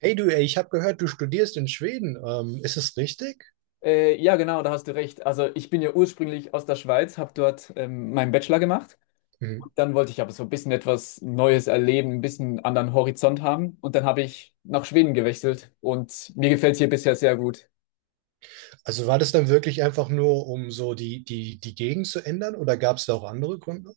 Hey du, ey, ich habe gehört, du studierst in Schweden. Ist es richtig? Ja, genau, da hast du recht. Also ich bin ja ursprünglich aus der Schweiz, habe dort meinen Bachelor gemacht. Mhm. Dann wollte ich aber so ein bisschen etwas Neues erleben, ein bisschen anderen Horizont haben. Und dann habe ich nach Schweden gewechselt und mir gefällt es hier bisher sehr gut. Also war das dann wirklich einfach nur, um so die Gegend zu ändern, oder gab es da auch andere Gründe?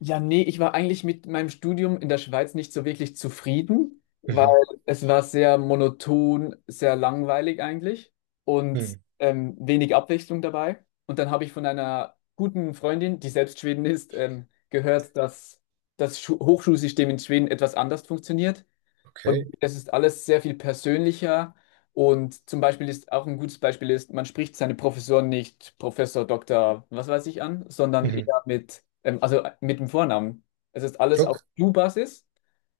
Ja, nee, ich war eigentlich mit meinem Studium in der Schweiz nicht so wirklich zufrieden, weil Mhm. es war sehr monoton, sehr langweilig eigentlich und Mhm. Wenig Abwechslung dabei. Und dann habe ich von einer guten Freundin, die selbst Schwedin ist, gehört, dass das Schu Hochschulsystem in Schweden etwas anders funktioniert. Okay. Und es ist alles sehr viel persönlicher. Und zum Beispiel ist auch ein gutes Beispiel ist, man spricht seine Professoren nicht Professor, Doktor, was weiß ich an, sondern Mhm. eher mit, also mit dem Vornamen. Es ist alles auf Look. Du-Basis,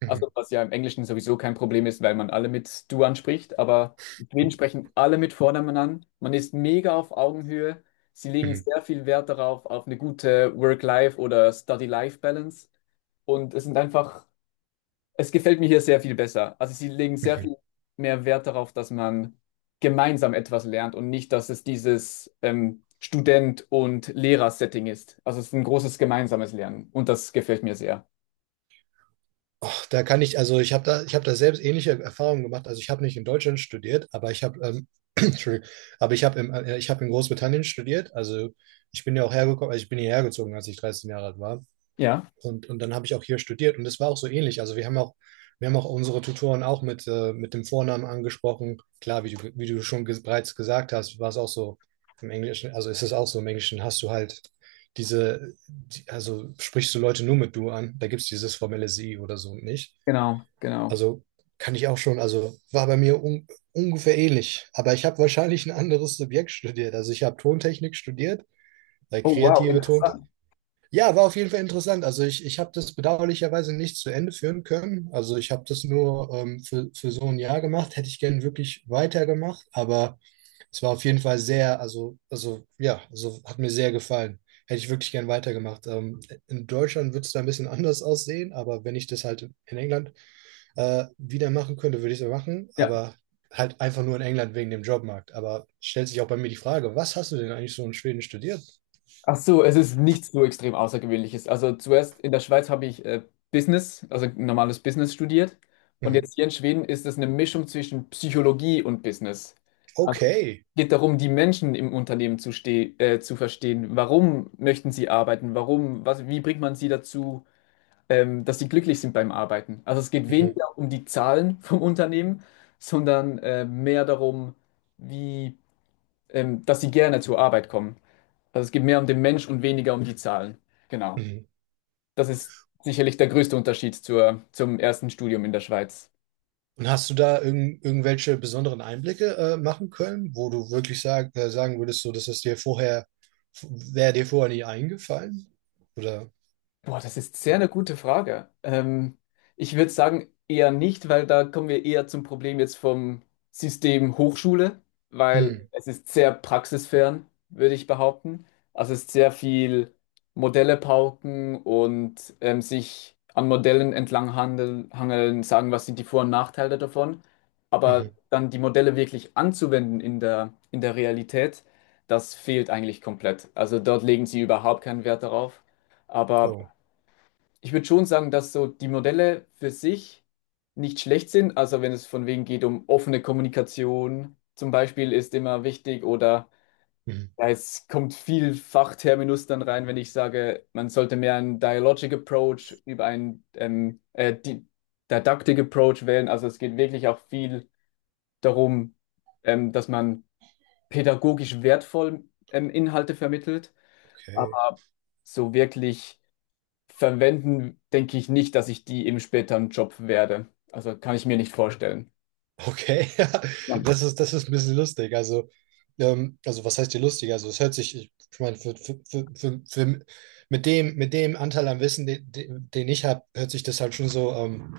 Mhm. also was ja im Englischen sowieso kein Problem ist, weil man alle mit Du anspricht, aber in Schweden sprechen alle mit Vornamen an. Man ist mega auf Augenhöhe. Sie legen Mhm. sehr viel Wert darauf, auf eine gute Work-Life- oder Study-Life-Balance. Und es sind einfach Es gefällt mir hier sehr viel besser. Also sie legen sehr Mhm. viel mehr Wert darauf, dass man gemeinsam etwas lernt und nicht, dass es dieses Student- und Lehrer-Setting ist. Also es ist ein großes gemeinsames Lernen und das gefällt mir sehr. Och, da kann ich, also ich habe da selbst ähnliche Erfahrungen gemacht. Also ich habe nicht in Deutschland studiert, aber ich habe, Entschuldigung, aber ich habe ich habe in Großbritannien studiert. Also ich bin ja auch hergekommen, also ich bin hierher gezogen, als ich 13 Jahre alt war. Ja, Und dann habe ich auch hier studiert, und das war auch so ähnlich. Wir haben auch unsere Tutoren auch mit dem Vornamen angesprochen. Klar, wie du schon ge bereits gesagt hast, war es auch so im Englischen, also ist es auch so im Englischen, hast du halt also sprichst du Leute nur mit du an, da gibt es dieses formelle sie oder so nicht. genau, genau. Also kann ich auch schon, also war bei mir un ungefähr ähnlich, aber ich habe wahrscheinlich ein anderes Subjekt studiert. Also ich habe Tontechnik studiert, weil Oh, wow, kreative Ton interessant. ja, war auf jeden Fall interessant. Ich habe das bedauerlicherweise nicht zu Ende führen können. Also ich habe das nur für so ein Jahr gemacht. Hätte ich gern wirklich weitergemacht, aber es war auf jeden Fall sehr, also ja, also hat mir sehr gefallen. Hätte ich wirklich gern weitergemacht. In Deutschland würde es da ein bisschen anders aussehen, aber wenn ich das halt in England wieder machen könnte, würde ich es machen. Ja. Aber halt einfach nur in England wegen dem Jobmarkt. Aber stellt sich auch bei mir die Frage, was hast du denn eigentlich so in Schweden studiert? Ach so, es ist nichts so extrem Außergewöhnliches. Also zuerst in der Schweiz habe ich Business, also normales Business studiert. Und Mhm. jetzt hier in Schweden ist es eine Mischung zwischen Psychologie und Business. Also Okay. geht darum, die Menschen im Unternehmen zu verstehen. Warum möchten sie arbeiten? Wie bringt man sie dazu, dass sie glücklich sind beim Arbeiten? Also es geht Mhm. weniger um die Zahlen vom Unternehmen, sondern mehr darum, wie, dass sie gerne zur Arbeit kommen. Also es geht mehr um den Mensch und weniger um die Zahlen. Genau. Mhm. Das ist sicherlich der größte Unterschied zum ersten Studium in der Schweiz. Und hast du da irgendwelche besonderen Einblicke machen können, wo du wirklich sagen würdest, so, dass das dir vorher, wäre dir vorher nie eingefallen? Oder? Boah, das ist sehr eine gute Frage. Ich würde sagen, eher nicht, weil da kommen wir eher zum Problem jetzt vom System Hochschule, weil Hm, es ist sehr praxisfern, würde ich behaupten. Also es ist sehr viel Modelle pauken und sich an Modellen hangeln, sagen, was sind die Vor- und Nachteile davon. Aber mhm, dann die Modelle wirklich anzuwenden in der Realität, das fehlt eigentlich komplett. Also dort legen sie überhaupt keinen Wert darauf. Aber oh, ich würde schon sagen, dass so die Modelle für sich nicht schlecht sind. Also wenn es von wegen geht um offene Kommunikation zum Beispiel ist immer wichtig oder mhm, ja, es kommt viel Fachterminus dann rein, wenn ich sage, man sollte mehr einen Dialogic Approach über einen Didactic Approach wählen. Also es geht wirklich auch viel darum, dass man pädagogisch wertvoll Inhalte vermittelt, okay. aber so wirklich verwenden, denke ich nicht, dass ich die im späteren Job werde. Also kann ich mir nicht vorstellen. Okay, ja, Spannend. Das ist ein bisschen lustig. Also was heißt hier lustig? Also, es hört sich, ich meine, für, mit dem Anteil an Wissen, den ich habe, hört sich das halt schon so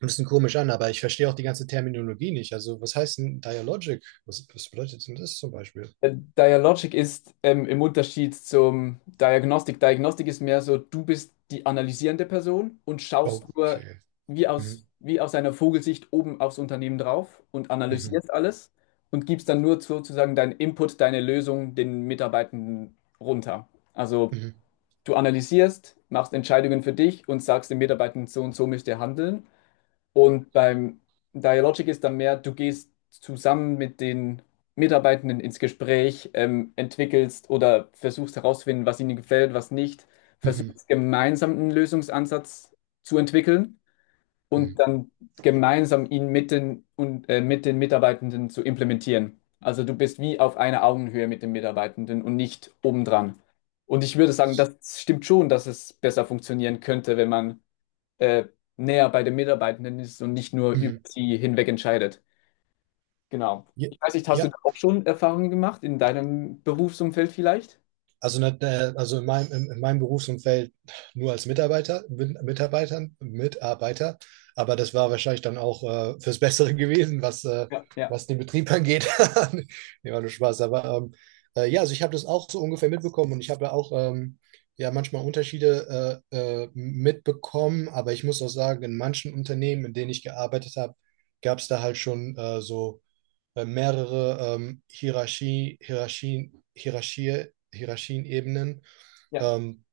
ein bisschen komisch an, aber ich verstehe auch die ganze Terminologie nicht. Also, was heißt denn Dialogic? Was bedeutet denn das zum Beispiel? Dialogic ist im Unterschied zum Diagnostik. Diagnostik ist mehr so, du bist die analysierende Person und schaust nur Okay. Mhm. wie aus einer Vogelsicht oben aufs Unternehmen drauf und Mhm. analysierst alles und gibst dann nur sozusagen deinen Input, deine Lösung den Mitarbeitenden runter. Also Mhm. du analysierst, machst Entscheidungen für dich und sagst den Mitarbeitenden, so und so müsst ihr handeln. Und beim Dialogic ist dann mehr, du gehst zusammen mit den Mitarbeitenden ins Gespräch, entwickelst oder versuchst herauszufinden, was ihnen gefällt, was nicht, Mhm. versuchst gemeinsam einen Lösungsansatz zu entwickeln Mhm. und dann gemeinsam ihn mit den Mitarbeitenden zu implementieren. Also du bist wie auf einer Augenhöhe mit den Mitarbeitenden und nicht obendran. Und ich würde sagen, das stimmt schon, dass es besser funktionieren könnte, wenn man äh, näher bei den Mitarbeitenden ist und nicht nur über Mhm. sie hinweg entscheidet. Genau. Ja, Ich weiß nicht, hast du da ja, auch schon Erfahrungen gemacht in deinem Berufsumfeld vielleicht? Also in meinem Berufsumfeld nur als Mitarbeiter, aber das war wahrscheinlich dann auch fürs Bessere gewesen, Ja, ja, was den Betrieb angeht. Nee, war nur Spaß. Aber ja, also ich habe das auch so ungefähr mitbekommen, und ich habe ja auch ja manchmal Unterschiede mitbekommen, aber ich muss auch sagen, in manchen Unternehmen, in denen ich gearbeitet habe, gab es da halt schon so mehrere Hierarchien-Ebenen, ja, ähm,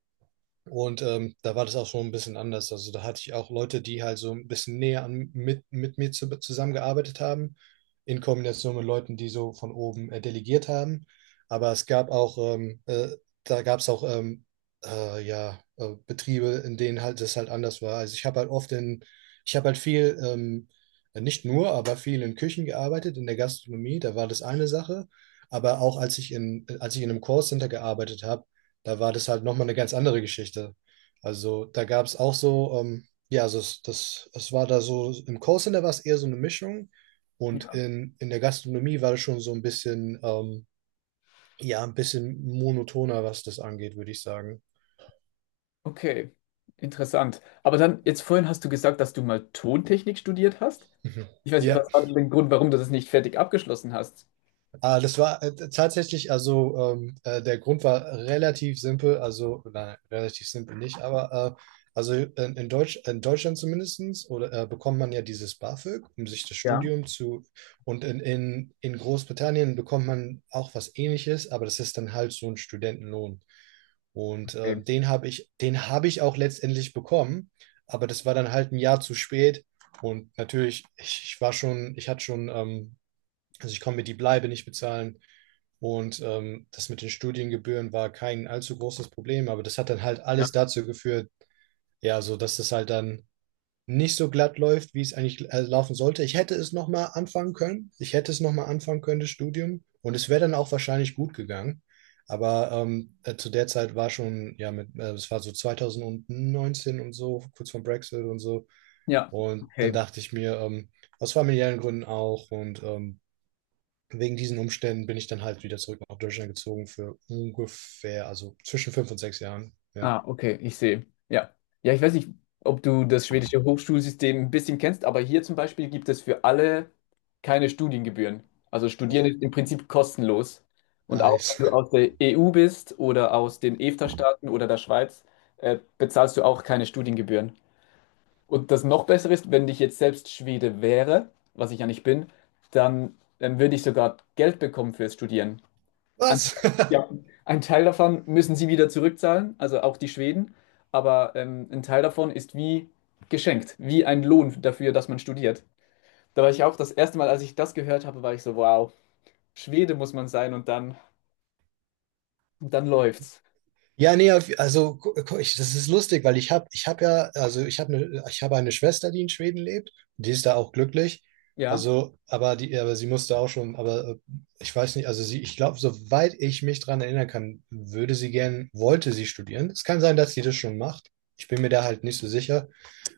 da war das auch schon ein bisschen anders. Also da hatte ich auch Leute, die halt so ein bisschen mit mir zusammengearbeitet haben, in Kombination mit Leuten, die so von oben delegiert haben. Aber es gab auch, da gab es auch ja, Betriebe, in denen halt das halt anders war. Also ich habe halt viel, nicht nur, aber viel in Küchen gearbeitet, in der Gastronomie, da war das eine Sache. Aber auch als ich in einem Callcenter gearbeitet habe, da war das halt nochmal eine ganz andere Geschichte. Also da gab es auch so, ja, es war da so, im Callcenter war es eher so eine Mischung, und ja. in der Gastronomie war das schon so ein bisschen, ja, ein bisschen monotoner, was das angeht, würde ich sagen. Okay, interessant. Aber dann, jetzt vorhin hast du gesagt, dass du mal Tontechnik studiert hast. Mhm. Ich weiß nicht, Ja. was war denn der Grund, warum du das nicht fertig abgeschlossen hast? Ah, das war tatsächlich, also der Grund war relativ simpel, also nein, relativ simpel nicht, aber also in Deutschland zumindestens oder bekommt man ja dieses BAföG, um sich das Ja, Studium zu und in Großbritannien bekommt man auch was Ähnliches, aber das ist dann halt so ein Studentenlohn. Und okay. Den habe ich auch letztendlich bekommen, aber das war dann halt ein Jahr zu spät. Und natürlich, ich war schon, ich hatte schon also ich konnte mir die Bleibe nicht bezahlen. Und das mit den Studiengebühren war kein allzu großes Problem, aber das hat dann halt Ja, alles dazu geführt, ja, so dass das halt dann nicht so glatt läuft, wie es eigentlich laufen sollte. Ich hätte es nochmal anfangen können. Ich hätte es nochmal anfangen können, das Studium. Und es wäre dann auch wahrscheinlich gut gegangen. Aber zu der Zeit war schon, ja, es war so 2019 und so, kurz vor Brexit und so. ja, Und dann okay. dachte ich mir, aus familiären Gründen auch und wegen diesen Umständen bin ich dann halt wieder zurück nach Deutschland gezogen für ungefähr, also zwischen fünf und sechs Jahren. Ja, Ah, okay, ich sehe. Ja. Ja, ich weiß nicht, ob du das schwedische Hochschulsystem ein bisschen kennst, aber hier zum Beispiel gibt es für alle keine Studiengebühren. Also Studieren ist im Prinzip kostenlos. Und auch nice. wenn du aus der EU bist oder aus den EFTA-Staaten oder der Schweiz, bezahlst du auch keine Studiengebühren. Und das noch Bessere ist, wenn ich jetzt selbst Schwede wäre, was ich ja nicht bin, dann würde ich sogar Geld bekommen fürs Studieren. Ein, Was? ja, ein Teil davon müssen sie wieder zurückzahlen, also auch die Schweden, aber ein Teil davon ist wie geschenkt, wie ein Lohn dafür, dass man studiert. Da war ich auch das erste Mal, als ich das gehört habe, war ich so, wow, Schwede muss man sein und und dann läuft's. Ja, nee, das ist lustig, weil ich habe ja, also ich habe eine Schwester, die in Schweden lebt, die ist da auch glücklich. Ja. Also, aber sie musste auch schon, aber ich weiß nicht, also sie, ich glaube, soweit ich mich dran erinnern kann, wollte sie studieren. Es kann sein, dass sie das schon macht. Ich bin mir da halt nicht so sicher.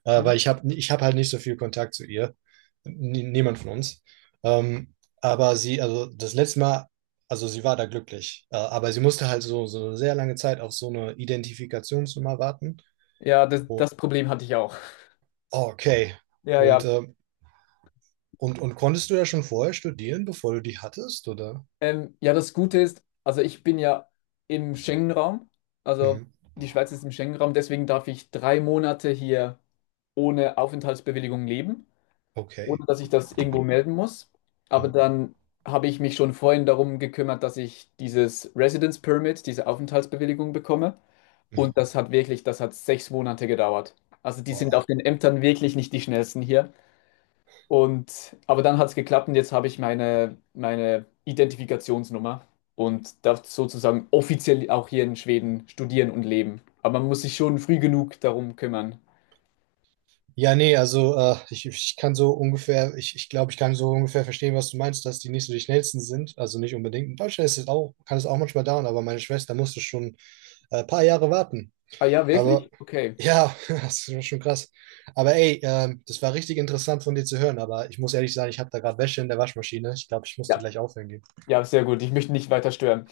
äh, Hm. weil ich habe ich hab halt nicht so viel Kontakt zu ihr. N Niemand von uns. Ähm, also das letzte Mal, also sie war da glücklich. Aber sie musste halt so eine sehr lange Zeit auf so eine Identifikationsnummer warten. Ja, Wo, das Problem hatte ich auch. oh, okay. Ja, Und, ja. Und konntest du ja schon vorher studieren, bevor du die hattest, oder? Ja, das Gute ist, also ich bin ja im Schengen-Raum, also Mhm. die Schweiz ist im Schengen-Raum, deswegen darf ich 3 Monate hier ohne Aufenthaltsbewilligung leben, Okay. ohne dass ich das irgendwo melden muss. Aber Mhm. dann habe ich mich schon vorhin darum gekümmert, dass ich dieses Residence Permit, diese Aufenthaltsbewilligung bekomme. Mhm. Und das hat wirklich, das hat 6 Monate gedauert. Also die sind Boah. auf den Ämtern wirklich nicht die schnellsten hier. Und aber dann hat es geklappt und jetzt habe ich meine Identifikationsnummer und darf sozusagen offiziell auch hier in Schweden studieren und leben. Aber man muss sich schon früh genug darum kümmern. Ja, nee, also ich kann so ungefähr, ich glaube, ich kann so ungefähr verstehen, was du meinst, dass die nicht so die schnellsten sind. Also nicht unbedingt. In Deutschland ist es auch, kann es auch manchmal dauern, aber meine Schwester musste schon ein paar Jahre warten. Ah ja, Aber wirklich? Okay. ja, das ist schon krass. Aber ey, das war richtig interessant von dir zu hören, aber ich muss ehrlich sagen, ich habe da gerade Wäsche in der Waschmaschine. Ich glaube, ich muss die Ja, gleich aufhängen gehen. ja, sehr gut. Ich möchte nicht weiter stören.